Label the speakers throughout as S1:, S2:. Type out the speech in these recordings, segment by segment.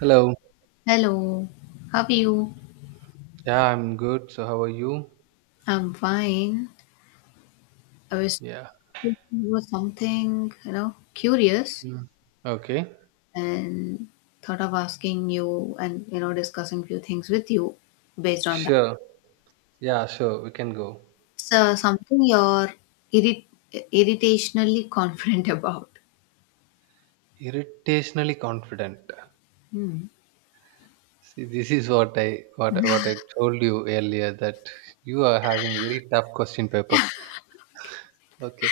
S1: Hello.
S2: Hello, how are you?
S1: Yeah, I'm good. So, how are you?
S2: I'm fine. I was
S1: Yeah.
S2: thinking about something, curious
S1: Mm. Okay.
S2: and thought of asking you and, discussing few things with you based on that.
S1: Sure. Yeah, sure. We can go.
S2: So something you're irrit- irritationally confident about.
S1: Irritationally confident.
S2: Hmm.
S1: See, this is what I told you earlier that you are having very tough question paper. Okay.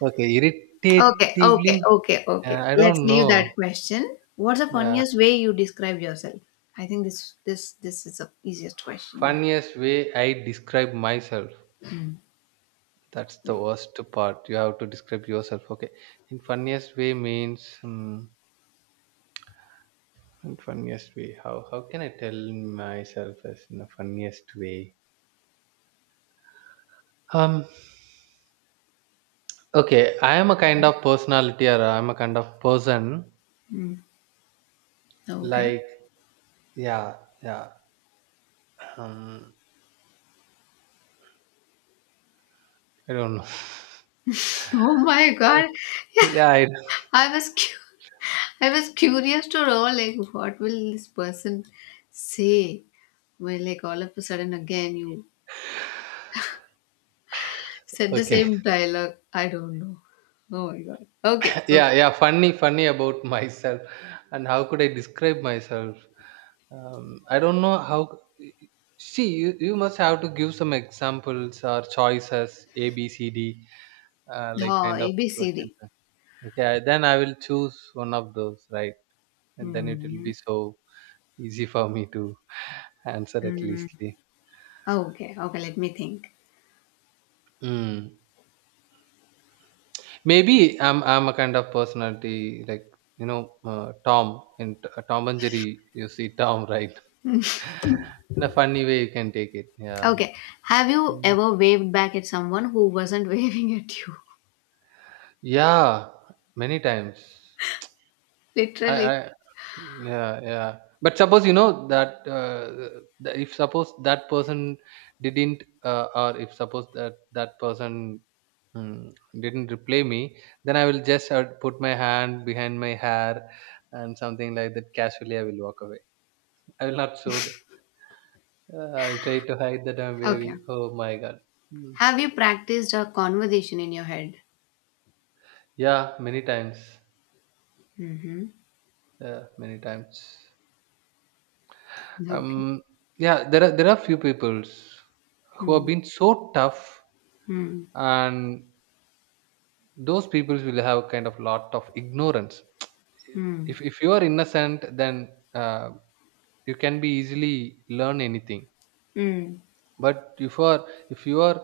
S1: Okay.
S2: Okay, okay,
S1: Irritatively.
S2: okay,
S1: Uh,
S2: okay.
S1: I
S2: Let's
S1: don't
S2: leave that
S1: know.
S2: question. What's the
S1: Yeah.
S2: funniest way you describe yourself? I think this is the easiest question you have.
S1: Funniest way I describe myself. That's the worst part. You have to describe yourself. Okay. In funniest way means. And funniest way. How can I tell myself as in the funniest way? Um okay, I am a kind of personality or I'm a kind of person
S2: Hmm. Okay.
S1: like yeah, yeah. Um I don't know.
S2: Oh my
S1: I
S2: god.
S1: don't- yeah, I,
S2: I was cu- I was curious to know like what will this person say when like all of a sudden again you said the
S1: okay.
S2: same dialogue. I don't know. Oh my god. Okay. Okay.
S1: Yeah, yeah, funny about myself and how could I describe myself? I don't know how, see, you must have to give some examples or choices A B C D, like
S2: Oh,
S1: kind of
S2: A B C
S1: question.
S2: D.
S1: Okay, then I will choose one of those, right? And then it will
S2: Hmm.
S1: be so easy for me to answer at least.
S2: Okay. Okay. Let me think.
S1: Mm. Maybe I'm a kind of personality like, you know, Tom in Tom and Jerry. You see Tom, right? In a funny way, you can take it. Yeah.
S2: Okay. Have you
S1: Mm.
S2: ever waved back at someone who wasn't waving at you?
S1: Yeah, many times. I
S2: Literally.
S1: yeah, yeah, but suppose you know that, if suppose that person didn't, or if suppose that person, mm, didn't reply me, then I will just, put my hand behind my hair and something like that, casually I will walk away. I will not show that, I will try to hide that I'm
S2: Okay.
S1: waving. Oh my god. Mm.
S2: Have you practiced a conversation in your head?
S1: Yeah, many times.
S2: Mm-hmm.
S1: Yeah, many times
S2: Okay.
S1: um yeah, there are few peoples who have
S2: Hmm.
S1: been so tough,
S2: Hmm.
S1: and those people will have kind of lot of ignorance. if
S2: Hmm.
S1: if you are innocent, then, you can be easily learn anything.
S2: Hmm.
S1: But if you are, if you are,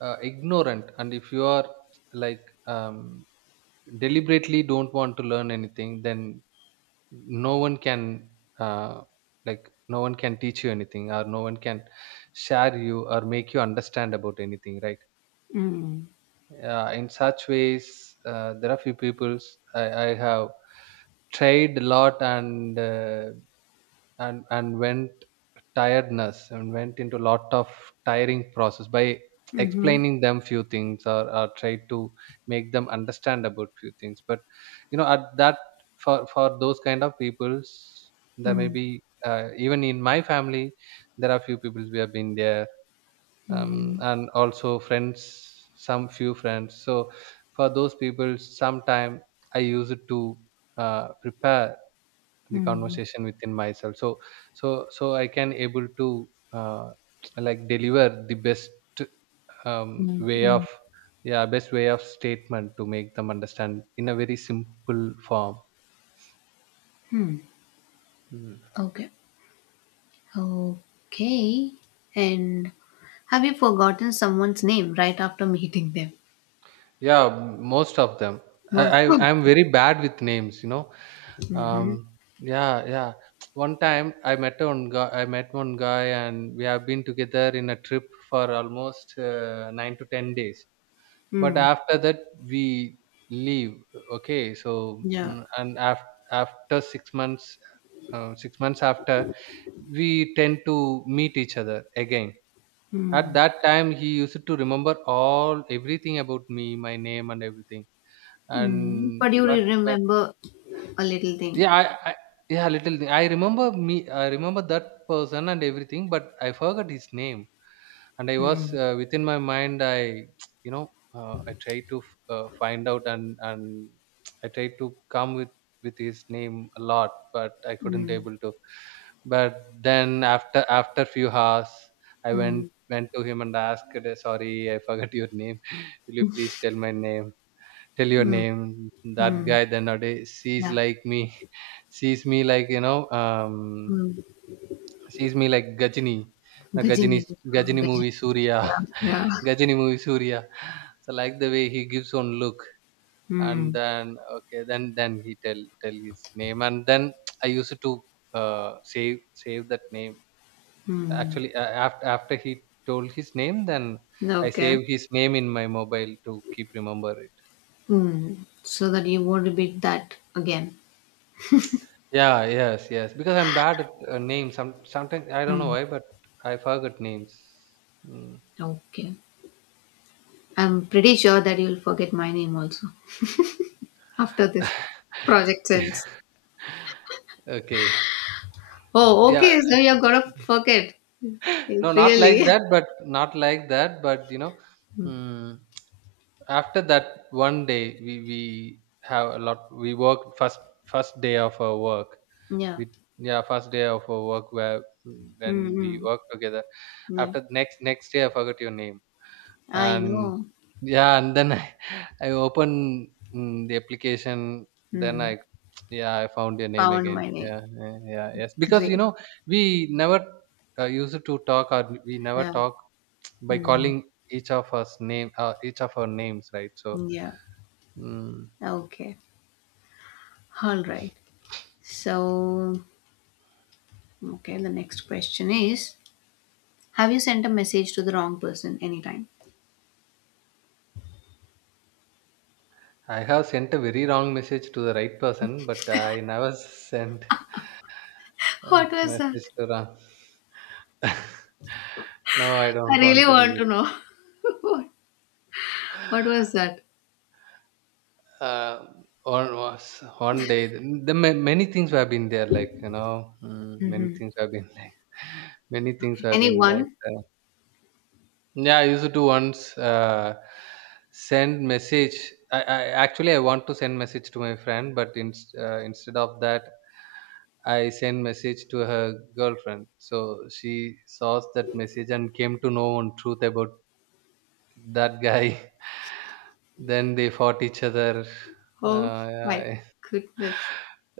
S1: ignorant, and if you are like, deliberately don't want to learn anything, then no one can, uh, like, no one can teach you anything, or no one can share you or make you understand about anything, right?
S2: Mm.
S1: Yeah, in such ways, there are few peoples I have tried a lot, and, and went tiredness, and went into lot of tiring process by
S2: Mhm.
S1: explaining them few things, or try to make them understand about few things. But you know, at that, for those kind of peoples, there may
S2: Mm.
S1: be, even in my family, there are few people we have been there,
S2: Mhm.
S1: and also friends, some few friends. So for those people sometime I use it to, prepare the
S2: Mm.
S1: conversation within myself. So I can able to, like, deliver the best,
S2: Mm.
S1: way of,
S2: Mm.
S1: yeah, best way of statement to make them understand in a very simple form.
S2: Hmm.
S1: Mm.
S2: Okay. Okay. And have you forgotten someone's name right after meeting them?
S1: Yeah, most of them.
S2: Most.
S1: I'm very bad with names, you know.
S2: Mm-hmm.
S1: Um, yeah, yeah. One time I met one guy. I met one guy, and we have been together in a trip for almost, nine to ten days. But
S2: Mm.
S1: after that, we leave. Okay, so,
S2: Yeah.
S1: and after six months after, we tend to meet each other again. At
S2: Mm.
S1: that time, he used to remember all everything about me, my name, and everything.
S2: Mm.
S1: And
S2: But you will
S1: but
S2: remember a little thing.
S1: Yeah, I yeah, little thing. I remember me. I remember that person and everything, but I forgot his name. And I was,
S2: Mm.
S1: within my mind. I, you know, I tried to find out, and I tried to come with his name a lot, but I couldn't
S2: Mm.
S1: able to. But then after few hours, I
S2: Mm.
S1: went to him and asked, "Sorry, I forgot your name. Will you please tell my name? Tell your
S2: Mm.
S1: name?" That
S2: Mm.
S1: guy then nowadays sees
S2: Yeah.
S1: like me sees me like, you know,
S2: Mm.
S1: sees me like Gajini, the
S2: Gajini.
S1: Gajini, Gajini
S2: Gajini.
S1: movie Surya.
S2: Yeah. Yeah.
S1: Gajini movie Surya. So like the way he gives one look, and
S2: Mm.
S1: then okay, then he tell his name, and then I used to, uh save save that name.
S2: Mm.
S1: Actually, after he told his name, then I
S2: Okay.
S1: save his name in my mobile to keep remember.
S2: Mm, so that you won't repeat that again.
S1: Yeah, yes, yes. Because I'm bad at, names. Sometimes I don't know
S2: Mm,
S1: why, but I forget names. Mm.
S2: okay. I'm pretty sure that you'll forget my name also after this project ends.
S1: Okay.
S2: Oh,
S1: Yeah.
S2: okay. So you're gonna forget.
S1: No,
S2: It's
S1: not
S2: really.
S1: like that, but not like that, but you know,
S2: Mm,
S1: mm, after that one day we have a lot. We worked first day of our work.
S2: yeah.
S1: We Yeah, first day of our work, where, when we
S2: Mm-mm.
S1: work together.
S2: Yeah.
S1: After next day, I forgot your name.
S2: I
S1: And
S2: know.
S1: yeah, and then I, I open, the application. Then
S2: Mm,
S1: I, yeah, I found your name
S2: found
S1: again.
S2: my name.
S1: Yeah, yeah, yeah, yes. Because you
S2: Great.
S1: know, we never, used to talk, or we never
S2: Yeah.
S1: talk by
S2: Mm,
S1: calling each of us name, each of our names, right? So
S2: yeah.
S1: mm,
S2: Okay. All right. So, okay. The next question is: have you sent a message to the wrong person anytime?
S1: I have sent a very wrong message to the right person, but I never sent a
S2: What was that?
S1: message to wrong. No, I
S2: I
S1: don't
S2: really
S1: want to
S2: want
S1: reveal.
S2: to know. What what was that?
S1: Uh, on was one day, the many things have been there, like, you know, many
S2: hmm
S1: things have been like, many things have been like.
S2: Anyone?
S1: Yeah, I used to once, send message. I actually I want to send message to my friend, but in, instead of that, I send message to her girlfriend. So she saw that message and came to know one truth about that guy. Then they fought each other.
S2: Oh
S1: Uh,
S2: my
S1: yeah.
S2: goodness.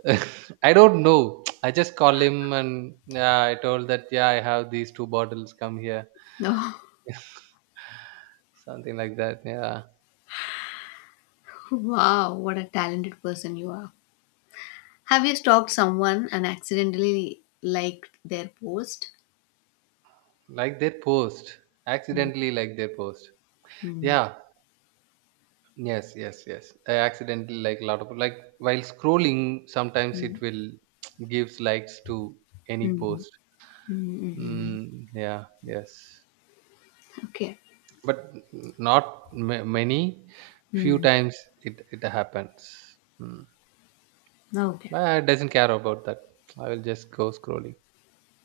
S1: I don't know. I just call him and yeah, I told that, yeah, I have these two bottles. Come here,
S2: No.
S1: something like that. Yeah,
S2: Wow, what a talented person you are. Have you stalked someone and accidentally liked their post?
S1: like their post. Accidentally, like their post.
S2: Mm-hmm.
S1: Yeah. Yes. Yes. Yes. I accidentally like a lot of like while scrolling. Sometimes it will gives likes to any
S2: Mm-hmm.
S1: post.
S2: Mm-hmm.
S1: Mm, yeah. Yes.
S2: Okay.
S1: But not many. Few
S2: Mm.
S1: times it happens. Hmm.
S2: Okay.
S1: I doesn't care about that. I will just go scrolling.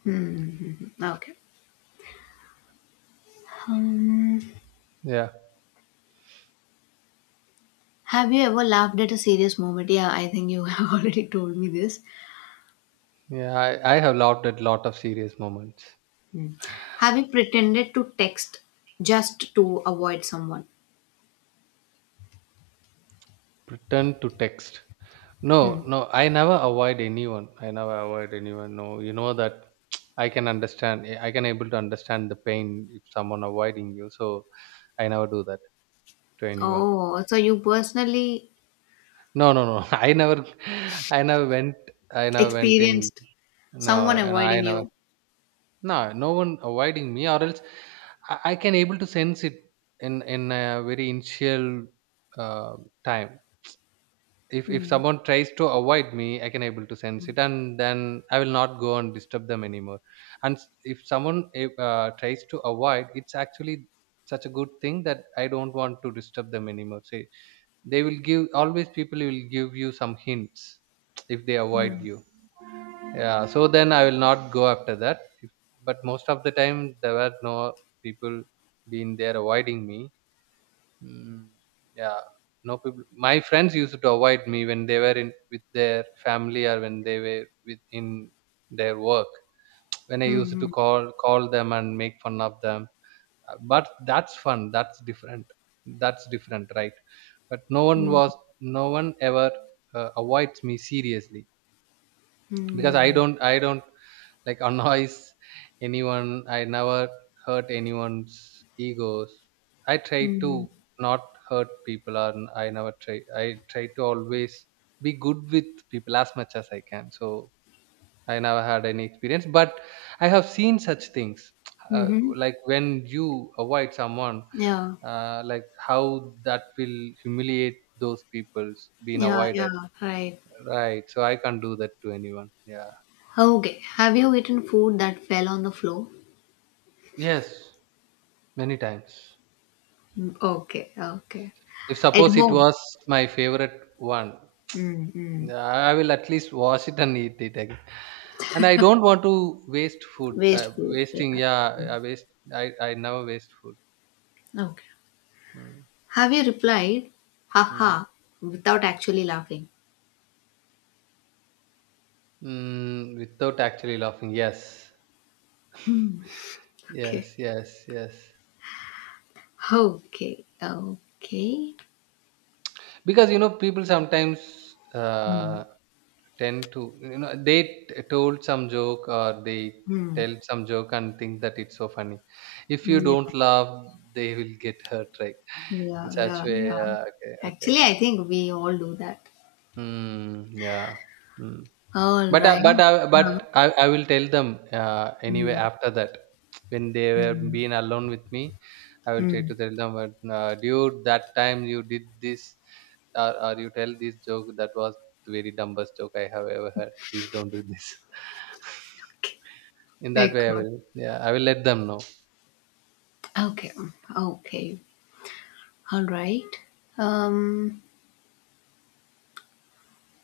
S2: Mm-hmm. Okay. Um,
S1: Yeah,
S2: have you ever laughed at a serious moment? Yeah, I think you have already told me this.
S1: yeah. I have laughed at lot of serious moments.
S2: Hmm. Have you pretended to text just to avoid someone.
S1: Pretend to text. No,
S2: Hmm.
S1: no. I never avoid anyone. I never avoid anyone. No, you know that. I can understand. I can able to understand the pain if someone avoiding you. So I never do that to anyone.
S2: Oh, so you personally
S1: No, no, no. I never. I never went. I never went in.
S2: experienced
S1: No,
S2: someone
S1: and I
S2: avoiding
S1: never.
S2: you.
S1: No, no one avoiding me, or else I can able to sense it in a very initial, uh, time. If
S2: Hmm.
S1: someone tries to avoid me, I can able to sense it, and then I will not go and disturb them anymore. And if someone, tries to avoid, it's actually such a good thing that I don't want to disturb them anymore. Say they will give, always people will give you some hints if they avoid
S2: Hmm.
S1: you. Yeah, so then I will not go after that. But most of the time there were no people being there avoiding me. mm, yeah, no people, my friends used to avoid me when they were in with their family, or when they were with in their work, when I used
S2: Hmm.
S1: to call them and make fun of them. But that's fun, that's different, that's different, right? But no one
S2: Hmm.
S1: was, no one ever, avoids me seriously. Because i
S2: Hmm.
S1: don't i don't like annoys anyone. I never hurt anyone's egos. I try
S2: Hmm.
S1: to not hurt people, or I never try. I try to always be good with people as much as I can. So I never had any experience, but I have seen such things, uh,
S2: Hmm.
S1: like when you avoid someone,
S2: Yeah.
S1: like how that will humiliate those people's being
S2: Yeah. Yeah.
S1: avoided.
S2: Right.
S1: Right. So I can't do that to anyone. Yeah.
S2: Okay. Have you eaten food that fell on the floor?
S1: Yes. Many times.
S2: Hmm. Okay. Okay.
S1: If
S2: At
S1: suppose it
S2: home.
S1: was my favorite one,
S2: Hmm. Hmm.
S1: I will at least wash it and eat it again. And I don't want to waste food.
S2: Waste food. Yeah.
S1: Wasting, yeah,
S2: Hmm.
S1: I waste. I never waste food.
S2: Okay.
S1: Mm.
S2: Have you replied,
S1: Mm.
S2: haha, without actually laughing?
S1: Mm, without actually laughing, yes,
S2: Hmm. Okay.
S1: yes, yes, yes.
S2: Okay, okay.
S1: Because you know, people sometimes,
S2: Hmm.
S1: tend to, you know, they told some joke, or they
S2: Hmm.
S1: tell some joke and think that it's so funny. If you
S2: Yeah.
S1: don't laugh, they will get hurt, right?
S2: Yeah,
S1: In such
S2: yeah,
S1: way,
S2: yeah.
S1: okay, okay,
S2: Actually, I think we all do that.
S1: mm, yeah, mm.
S2: All
S1: but I, but
S2: right.
S1: I,
S2: Yeah.
S1: but I, I will tell them anyway
S2: Hmm.
S1: after that when they were
S2: Hmm.
S1: being alone with me, I will try
S2: Hmm.
S1: to tell them, but, dude, that time you did this, or you tell this joke that was the very dumbest joke I have ever heard. Please don't do this.
S2: Okay.
S1: In that
S2: Very
S1: way I
S2: good.
S1: will. Yeah, I will let them know.
S2: Okay. Okay. All right. Um,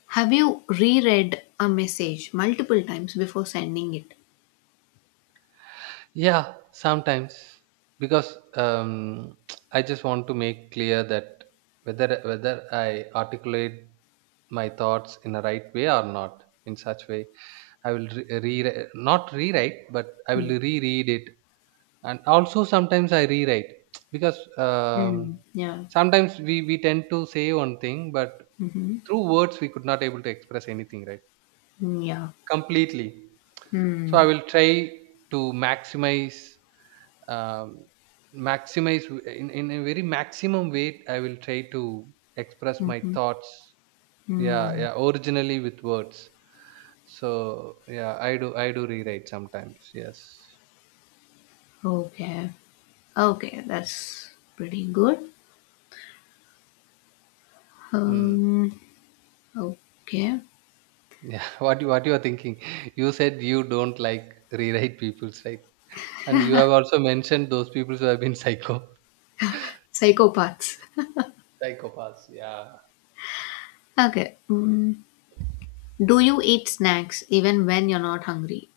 S2: have you reread a message multiple times before sending it?
S1: Yeah, sometimes. Because um, I just want to make clear that whether I articulate my thoughts in a right way or not. In such way I will, not rewrite, but I will
S2: Mm,
S1: reread it. And also sometimes I rewrite. Because um,
S2: mm, yeah.
S1: sometimes we tend to say one thing, but
S2: Mm-hmm.
S1: through words we could not able to express anything right.
S2: Yeah.
S1: Completely. So I
S2: Hmm.
S1: will try to maximize, um, maximize in a very maximum way. I will try to express my
S2: Mhm.
S1: thoughts. Yeah,
S2: Hmm.
S1: yeah. Originally with words. So yeah, I do rewrite sometimes. Yes.
S2: Okay. Okay, that's pretty good.
S1: Hmm.
S2: Um. Okay.
S1: Yeah. What you are thinking? You said you don't like rewrite people's right, and you have also mentioned those people who have been psycho.
S2: Psychopaths.
S1: Psychopaths. Yeah.
S2: Okay. Mm. Do you eat snacks even when you're not hungry?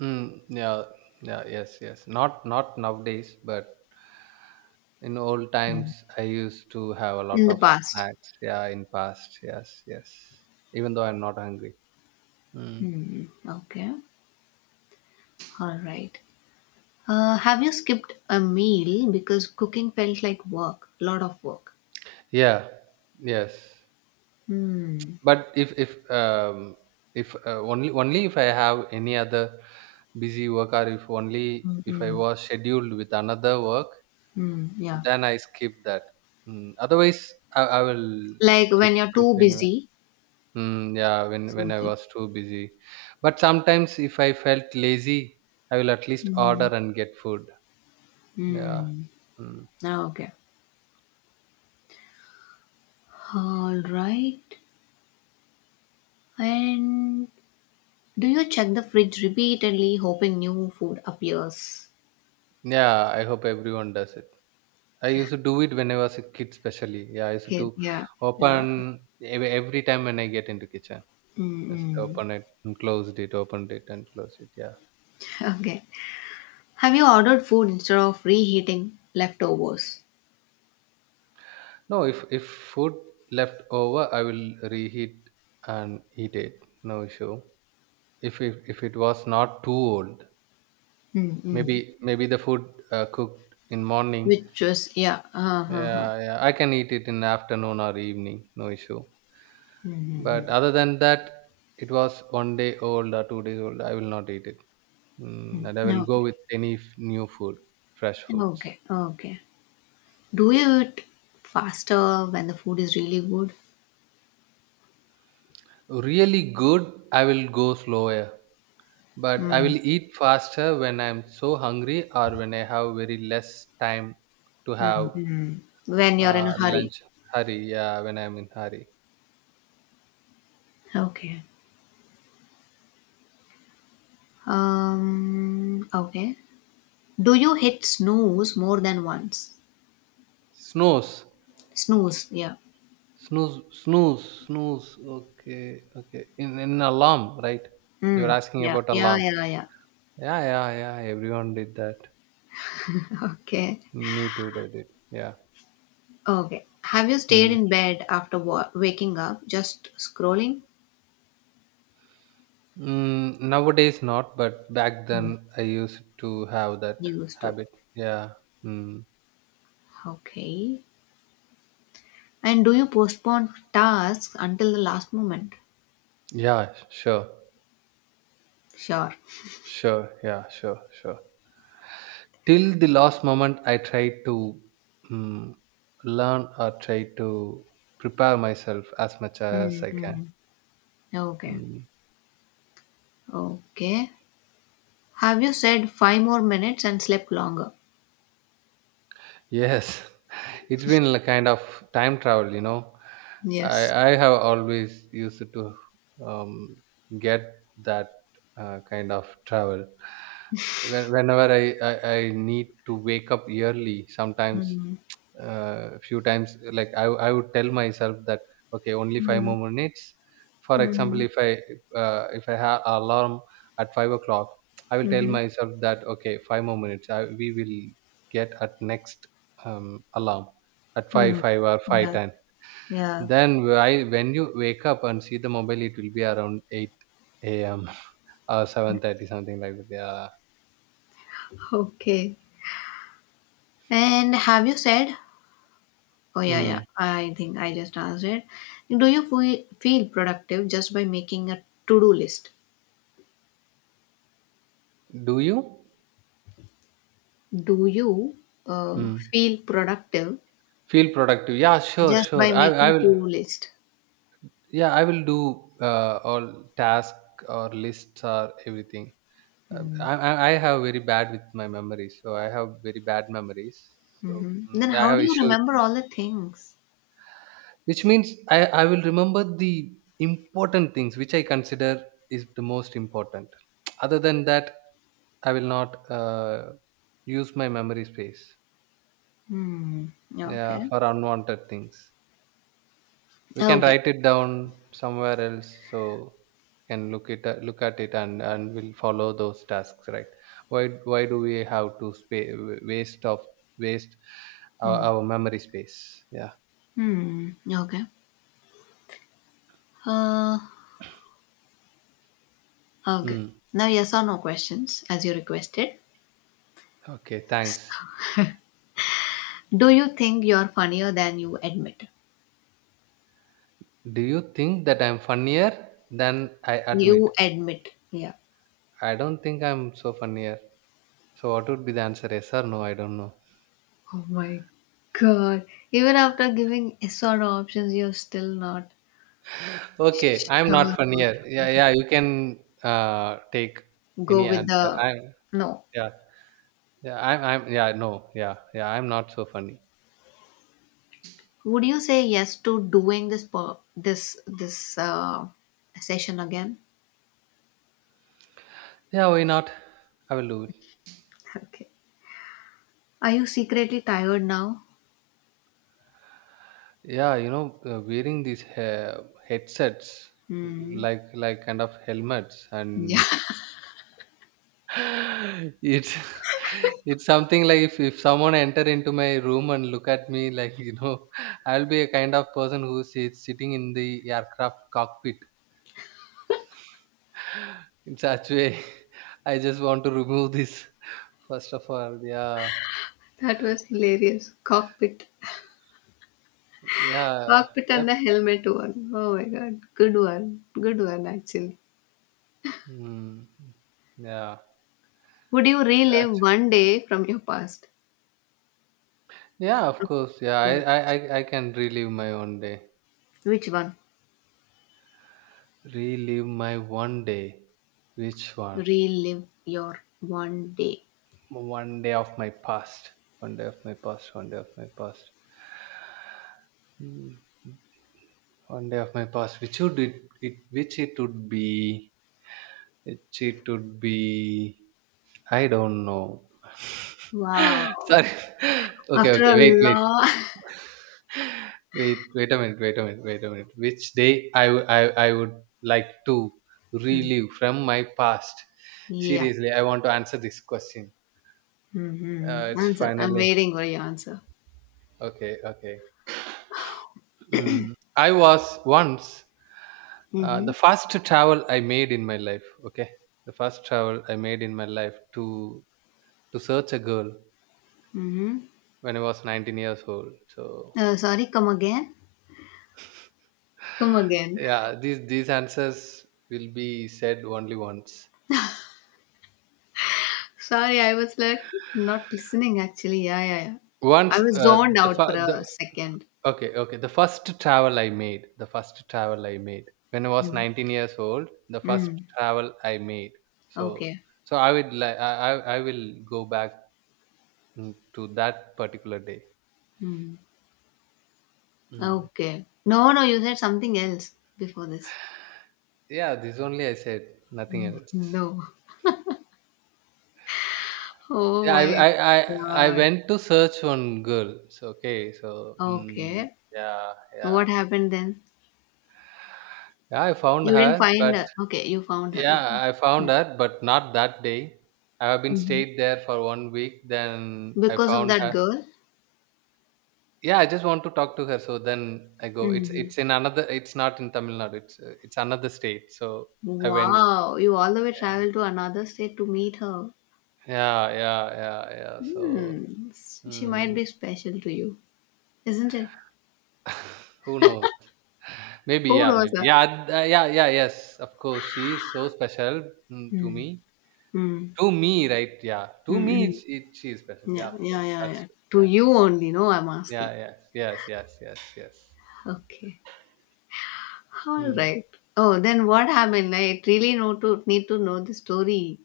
S1: Mm, yeah, yeah, yes, yes. Not nowadays, but in old
S2: Mm.
S1: times, I used to have a lot
S2: In the
S1: of
S2: past.
S1: snacks. Yeah, in past, yes, yes. Even though I'm not hungry. Mm.
S2: Hmm. Okay. All right. Have you skipped a meal because cooking felt like work, a lot of work?
S1: Yeah, yes.
S2: Hmm.
S1: But if only if I have any other busy work, or if only
S2: mm
S1: if I
S2: Hmm.
S1: was scheduled with another work,
S2: Mm. Yeah.
S1: then I skip that. Mm. Otherwise, I will
S2: Like
S1: cook
S2: when you're
S1: cook
S2: too
S1: anyway.
S2: busy,
S1: Mm, yeah, when I
S2: something.
S1: was too busy. But sometimes if I felt lazy, I will at least
S2: Hmm.
S1: order and get food. Yeah.
S2: Hmm.
S1: Mm.
S2: Ah, okay. All right. And do you check the fridge repeatedly, hoping new food appears?
S1: Yeah, I hope everyone does it. I used to do it when I was a kid, especially. Yeah, I used
S2: Okay.
S1: to
S2: Yeah. Yeah.
S1: open every time when I get into kitchen. I used to
S2: Mm-mm.
S1: open it and closed it, opened it and closed it. Yeah.
S2: Okay. Have you ordered food instead of reheating leftovers?
S1: No, if food left over, I will reheat and eat it. No issue. If it was not too old.
S2: Mm-mm.
S1: Maybe the food cooked in morning,
S2: Which was yeah. Uh-huh.
S1: yeah, yeah, I can eat it in afternoon or evening, no issue.
S2: Mm-hmm.
S1: But other than that, it was 1 day old or 2 days old. I will not eat it. Mm. And I will go
S2: Okay.
S1: with any new food, fresh foods.
S2: Okay. Okay. Do you eat faster when the food is really good?
S1: Really good, I will go slower, but I will eat faster when I'm so hungry or when I have very less time to have
S2: Mm-hmm. When you're in a hurry.
S1: lunch. Hurry, yeah, when I'm in hurry.
S2: Okay. Okay. Do you hit snooze more than once?
S1: Snows.
S2: Snooze, yeah.
S1: Snooze, snooze, snooze. Okay, okay. In alarm, right? You were
S2: Mm,
S1: asking
S2: yeah,
S1: about
S2: yeah,
S1: alarm.
S2: yeah, yeah.
S1: Yeah, yeah, yeah. Everyone did that.
S2: Okay,
S1: Me too did it. Yeah.
S2: okay. Have you stayed
S1: Hmm.
S2: in bed after waking up, just scrolling?
S1: Mm, nowadays not, but back then I used to have that
S2: You used to.
S1: habit. Yeah. Mm.
S2: Okay. And do you postpone tasks until the last moment?
S1: Yeah. Sure.
S2: Sure.
S1: Sure. Yeah. Sure. Sure. Till the last moment, I tried to mm, learn or try to prepare myself as much as I can.
S2: Mm-hmm. Okay,
S1: Hmm.
S2: okay. Have you said five more minutes and slept longer?
S1: Yes, it's been a kind of time travel. I
S2: Yes.
S1: I have always used to um, get that kind of travel. Whenever I need to wake up early, sometimes
S2: Mm-hmm.
S1: few times, like, I would tell myself that, okay, only five more minutes. For example, if I have alarm at 5 o'clock. I will tell
S2: Mm-hmm.
S1: myself that, okay, five more minutes. I, we will get at next alarm at five
S2: Hmm.
S1: five or five
S2: Yeah.
S1: ten.
S2: Yeah.
S1: Then why, when you wake up and see the mobile, it will be around 8 a.m. or 7:30, something like that. Yeah.
S2: Okay. And have you said? Oh yeah, yeah.
S1: Mm.
S2: I think I just asked it. Do you feel productive just by making a to-do list?
S1: Do you
S2: Do you uh,
S1: mm.
S2: feel productive
S1: feel productive? Yeah, sure,
S2: just by
S1: sure. I
S2: making
S1: will,
S2: to-do list?
S1: yeah, I will do all task or lists or everything.
S2: Hmm.
S1: I have very bad with my memories, so I have very bad memories. So
S2: Then
S1: I
S2: how
S1: have
S2: do you
S1: issue with
S2: remember
S1: that.
S2: all the things?
S1: Which means I will remember the important things which I consider is the most important. Other than that, I will not use my memory space,
S2: Hmm.
S1: yeah,
S2: Okay.
S1: for unwanted things. We can
S2: Okay.
S1: write it down somewhere else, so we can look at it, and we'll follow those tasks, right? Why do we have to waste of waste our,
S2: Hmm.
S1: our memory space? Yeah.
S2: Hmm. Okay. Uh, okay.
S1: Hmm.
S2: Now yes or no questions as you requested.
S1: Okay. Thanks.
S2: Do you think you're funnier than you admit?
S1: Do you think that I'm funnier than I
S2: You
S1: admit?
S2: admit, yeah.
S1: I don't think I'm so funnier. So what would be the answer, yes or no? I don't know.
S2: Oh my god. Even after giving sort of options, you're still not
S1: Okay, I'm not
S2: sure what
S1: funnier. Yeah,
S2: to
S1: yeah. You can take
S2: go
S1: any
S2: with
S1: answer.
S2: the
S1: I,
S2: no.
S1: yeah. Yeah, yeah, no, yeah, yeah, I'm not so funny.
S2: Would you say yes to doing this po- this session again?
S1: Yeah, why not? I will do it.
S2: Okay. Are you secretly tired now?
S1: Yeah, wearing these headsets,
S2: Hmm.
S1: like kind of helmets,
S2: Yeah.
S1: and it's, it's something like if someone enter into my room and look at me, like, I'll be a kind of person who sits sitting in the aircraft cockpit. In such way, I just want to remove this. First of all, yeah,
S2: That was hilarious. Cockpit.
S1: yeah,
S2: Cockpit
S1: yeah.
S2: and the helmet one. Oh my god. Good one. Good one actually.
S1: Mm. Yeah.
S2: Would you relive
S1: Actu-
S2: one day from your past?
S1: Yeah, of course. Yeah, I,
S2: Good.
S1: I, I I can relive my one day.
S2: Which one?
S1: Relive my one day. Which one?
S2: Relive your one day.
S1: One day of my past. One day of my past. One day of my past. Mm, one day of my past. Which would it, it which it would be? Which it would be, I don't know.
S2: Wow.
S1: Sorry. Okay,
S2: After
S1: okay,
S2: a
S1: wait, wait.
S2: long.
S1: Wait, wait a minute, wait a minute, wait a minute. Which day I would like to
S2: Hmm.
S1: relive from my past?
S2: Yeah.
S1: Seriously, I want to answer this question.
S2: Mm-hmm.
S1: It's
S2: Answer. I'm
S1: finally
S2: waiting for your answer.
S1: okay, okay. Mm. I was once
S2: Mm-hmm.
S1: the first travel I made in my life. Okay, the first travel I made in my life to search a girl
S2: Mm-hmm.
S1: when I was 19 years old. So
S2: Sorry, come again? Come again.
S1: yeah, these answers will be said only once.
S2: Sorry, I was like not listening actually. Yeah, yeah, yeah. I
S1: Once
S2: was zoned
S1: the,
S2: out for
S1: fa- the
S2: a second.
S1: Okay, okay. The first travel I made, the first travel I made when I was
S2: Mm.
S1: 19 years old, the first
S2: Mm.
S1: travel I made. So,
S2: Okay.
S1: I would like, I will go back to that particular day.
S2: Mm.
S1: Mm.
S2: Okay. No, no, you said something else before this.
S1: Yeah, this only I said, nothing else.
S2: No. Oh
S1: Yeah,
S2: my
S1: I I I
S2: God.
S1: went to search one girl. So okay,
S2: Okay.
S1: yeah, yeah,
S2: What happened then?
S1: yeah. I found
S2: You didn't
S1: her,
S2: find
S1: but
S2: her. Okay, you found her.
S1: yeah, I found
S2: Okay.
S1: her, but not that day. I have been
S2: Mm-hmm.
S1: stayed there for one week. Then I
S2: Because of
S1: found
S2: that
S1: her.
S2: girl?
S1: Yeah, I just want to talk to her. So then I go. It's
S2: hmm
S1: it's in another. It's not in Tamil Nadu. It's another state. So I went.
S2: Wow. You all the way traveled to another state to meet her.
S1: Yeah, yeah, yeah, yeah. So
S2: Hmm. She might
S1: mm,
S2: be special to you, isn't it?
S1: who knows?
S2: Who knows
S1: Maybe
S2: her?
S1: yeah, yeah, yeah. Yes, of course. She is so special to
S2: Hmm.
S1: me.
S2: Hmm.
S1: To me, right? Yeah, to
S2: mm
S1: me,
S2: Hmm.
S1: it she is special. Yeah,
S2: Yeah,
S1: of
S2: yeah,
S1: course.
S2: yeah,
S1: That's
S2: yeah.
S1: true.
S2: To
S1: Yeah,
S2: you only, no, I'm asking.
S1: yeah, yes, yes, yes, yes, yes.
S2: Okay.
S1: Hmm.
S2: Alright. Oh, then what happened? I really know to need to know the story.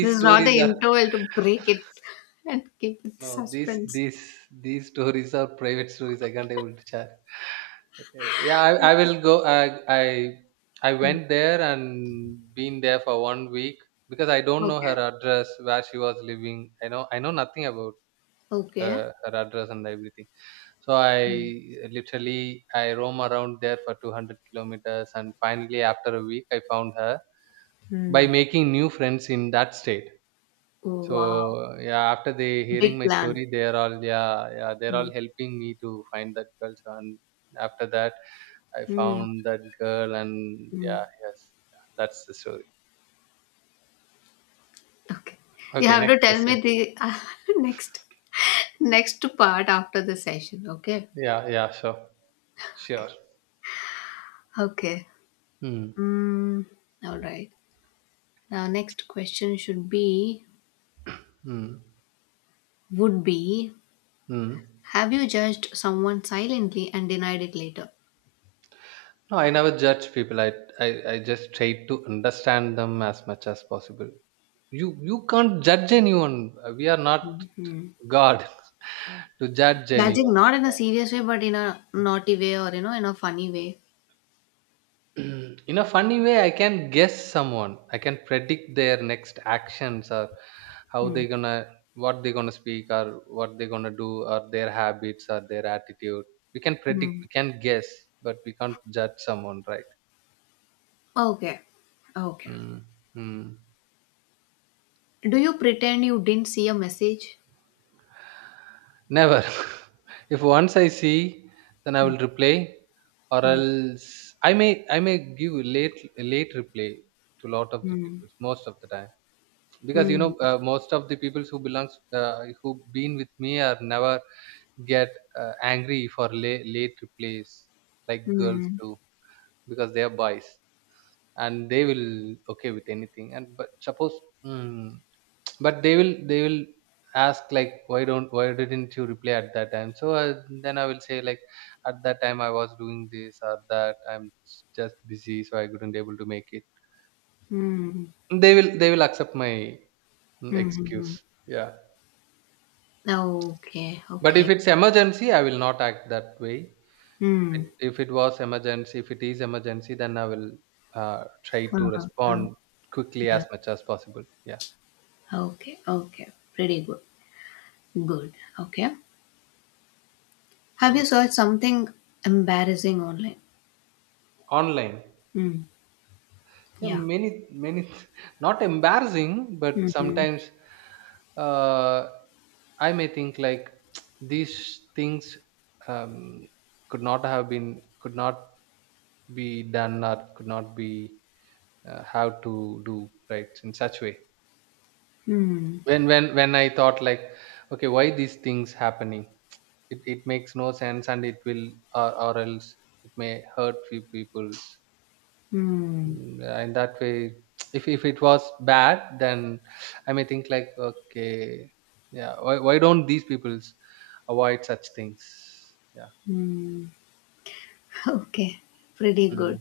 S2: This is not
S1: stories
S2: the
S1: are.
S2: interval to break it and keep it
S1: No, these
S2: suspense.
S1: these these stories are private stories. I can't able to share. Okay. Yeah, I will go. I I
S2: Hmm.
S1: went there and been there for one week because I don't know
S2: Okay.
S1: her address where she was living. I know nothing about
S2: Okay.
S1: her address and everything. So I
S2: Hmm.
S1: literally I roam around there for 200 kilometers, and finally after a week I found her by
S2: Hmm.
S1: making new friends in that state.
S2: Oh, wow.
S1: So, yeah, after they hearing
S2: Big
S1: my
S2: plan.
S1: story, they are all, yeah, yeah, they're
S2: Hmm.
S1: all helping me to find that girl. So, and after that, I
S2: Hmm.
S1: found that girl, and
S2: Hmm.
S1: yeah, yes, yeah, that's the story.
S2: Okay. You
S1: Okay,
S2: have to
S1: next
S2: tell me
S1: question.
S2: the next next part after the session. Okay.
S1: Yeah, yeah, sure, sure.
S2: Okay. Okay.
S1: Hmm.
S2: Mm, all right. Now, next question should be
S1: Hmm.
S2: would be:
S1: Hmm.
S2: have you judged someone silently and denied it later?
S1: No, I never judge people. I just try to understand them as much as possible. You can't judge anyone. We are not
S2: Hmm.
S1: God to judge
S2: Judging
S1: anyone.
S2: not in a serious way, but in a naughty way or in a funny way.
S1: In a funny way, I can guess someone, I can predict their next actions, or how
S2: Hmm.
S1: they gonna what they gonna speak, or what they gonna do, or their habits or their attitude. We can predict,
S2: Hmm.
S1: we can guess, but we can't judge someone, right?
S2: Okay. Okay.
S1: Mm. Mm.
S2: Do you pretend you didn't see a message?
S1: Never. If once I see, then I
S2: Hmm.
S1: will reply. Or
S2: Hmm.
S1: else I may give late late reply to lot of the
S2: Hmm.
S1: people most of the time. Because
S2: Hmm.
S1: most of the people who belongs who been with me, are never get angry for late late replies like girls
S2: Hmm.
S1: do. Because they are boys, and they will okay with anything. And but suppose mm, but they will ask, like, why didn't you reply at that time? So then I will say, like, at that time I was doing this or that, just busy, so I couldn't able to make it.
S2: Hmm. Hmm.
S1: They will accept my excuse.
S2: Hmm.
S1: Yeah.
S2: Hmm. Okay.
S1: But if
S2: Okay.
S1: it's emergency, I will not act that way. If
S2: Hmm.
S1: if it was emergency, if it is emergency, then I will try to
S2: Uh-huh.
S1: respond quickly
S2: Yeah.
S1: as much as possible. Yeah.
S2: Okay. Okay. Pretty good. Good. Okay. Have
S1: Mm.
S2: you searched something embarrassing online?
S1: Online.
S2: Hmm.
S1: Yeah,
S2: Yeah.
S1: many, many, not embarrassing, but
S2: Mhm.
S1: sometimes uh, I may think like, these things, um, could not have been, could not be done, or could not be, how to do, right, in such way.
S2: Mm.
S1: When I thought like, okay, why these things happening? It makes no sense, and it will, or else it may hurt few people.
S2: Mm.
S1: Mm, in that way. If it was bad, then I may think like, okay, yeah, why don't these peoples avoid such things? Yeah.
S2: Mm. Okay. Pretty good.
S1: Mm.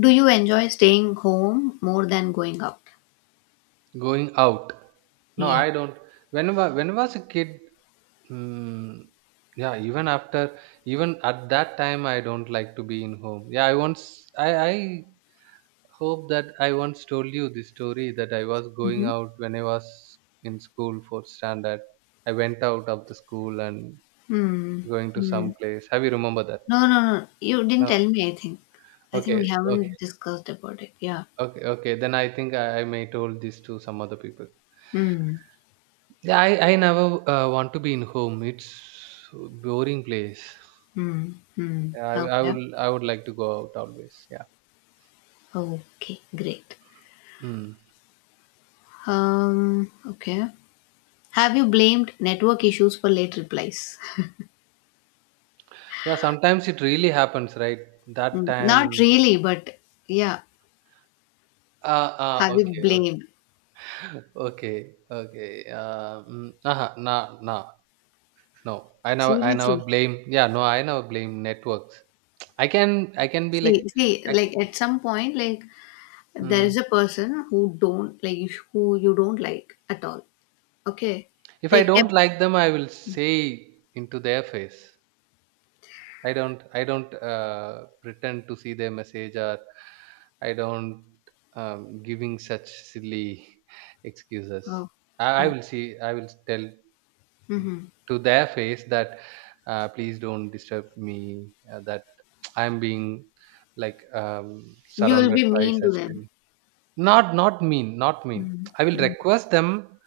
S2: Do you enjoy staying home more than going out?
S1: Going out? No,
S2: Yeah.
S1: I don't. Whenever when I was a kid. Mm, yeah, even after, even at that time, I don't like to be in home. Yeah, I once, I hope that I once told you the story that I was going
S2: Mm-hmm.
S1: out when I was in school for standard. I went out of the school and
S2: Mm.
S1: going to some
S2: Mm.
S1: place. Have you remember that?
S2: No, no, no. You didn't
S1: No.
S2: tell me, I think. I think we
S1: Okay. Okay.
S2: haven't discussed about it. Yeah.
S1: Okay. Okay. Then I think I may told this to some other people.
S2: Mm.
S1: Yeah, I never want to be in home. It's boring place.
S2: Mm. Mm.
S1: Yeah,
S2: Okay.
S1: I would like to go out always. Yeah.
S2: Okay. Great.
S1: Mm.
S2: Okay. Have you blamed network issues for late replies?
S1: Yeah, sometimes it really happens, right? That
S2: Mm. Not
S1: time.
S2: really, but yeah.
S1: Ah, ah,
S2: Have you
S1: okay, okay,
S2: blamed?
S1: okay, okay. Nah, nah, no. I never
S2: Seriously.
S1: blame. Yeah, no, I never blame networks. I can be like,
S2: See,
S1: I, c-
S2: like at some point, like there
S1: mm,
S2: is a person who don't like you, who you don't like at all. Okay,
S1: if
S2: they
S1: I
S2: kept.
S1: don't like them, I will say into their face. I don't pretend to see their message, or I don't, giving such silly excuses.
S2: Oh, oh.
S1: I will tell
S2: Mm-hmm.
S1: to their face that please don't disturb me, that I'm being like,
S2: You will
S1: surrounded
S2: be
S1: by
S2: mean to
S1: such.
S2: them.
S1: Not mean, not mean. I will
S2: Mm-hmm.
S1: request them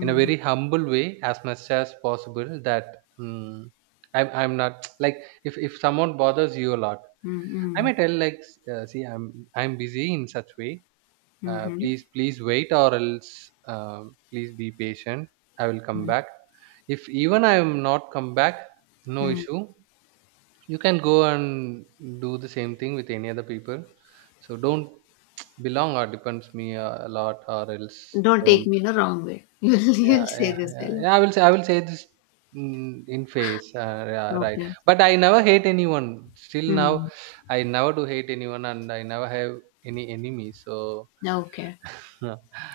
S1: in a
S2: Mm-hmm.
S1: very humble way as much as possible that um, I'm not like, if someone bothers you a lot, I
S2: Mm-hmm.
S1: may tell like, see, I'm busy, in such way,
S2: Mm-hmm.
S1: please please wait, or else, uh, please be patient. I will come back. If even I am not come back, no
S2: Mm-hmm.
S1: issue, you can go and do the same thing with any other people. So don't, belong or depends me a lot, or else
S2: Don't take
S1: don't.
S2: me in a wrong way. You'll
S1: Yeah,
S2: you'll say
S1: yeah,
S2: this
S1: yeah.
S2: fellow.
S1: Yeah, I will say this in face. Yeah, right.
S2: Okay.
S1: But I never hate anyone. Still now,
S2: Hmm.
S1: I never do hate anyone, and I never have any enemy. So,
S2: Okay.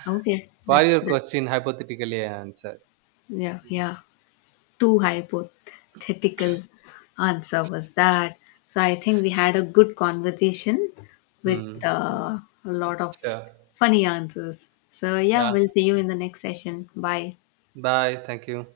S2: Okay.
S1: for
S2: That's
S1: your question,
S2: that's
S1: hypothetically, I answer.
S2: yeah, yeah, too hypothetical answer was that. So I think we had a good conversation with
S1: Hmm. Yeah,
S2: a lot of
S1: sure.
S2: funny answers. So yeah,
S1: Yeah.
S2: we'll see you in the next session. Bye.
S1: Bye. Thank you.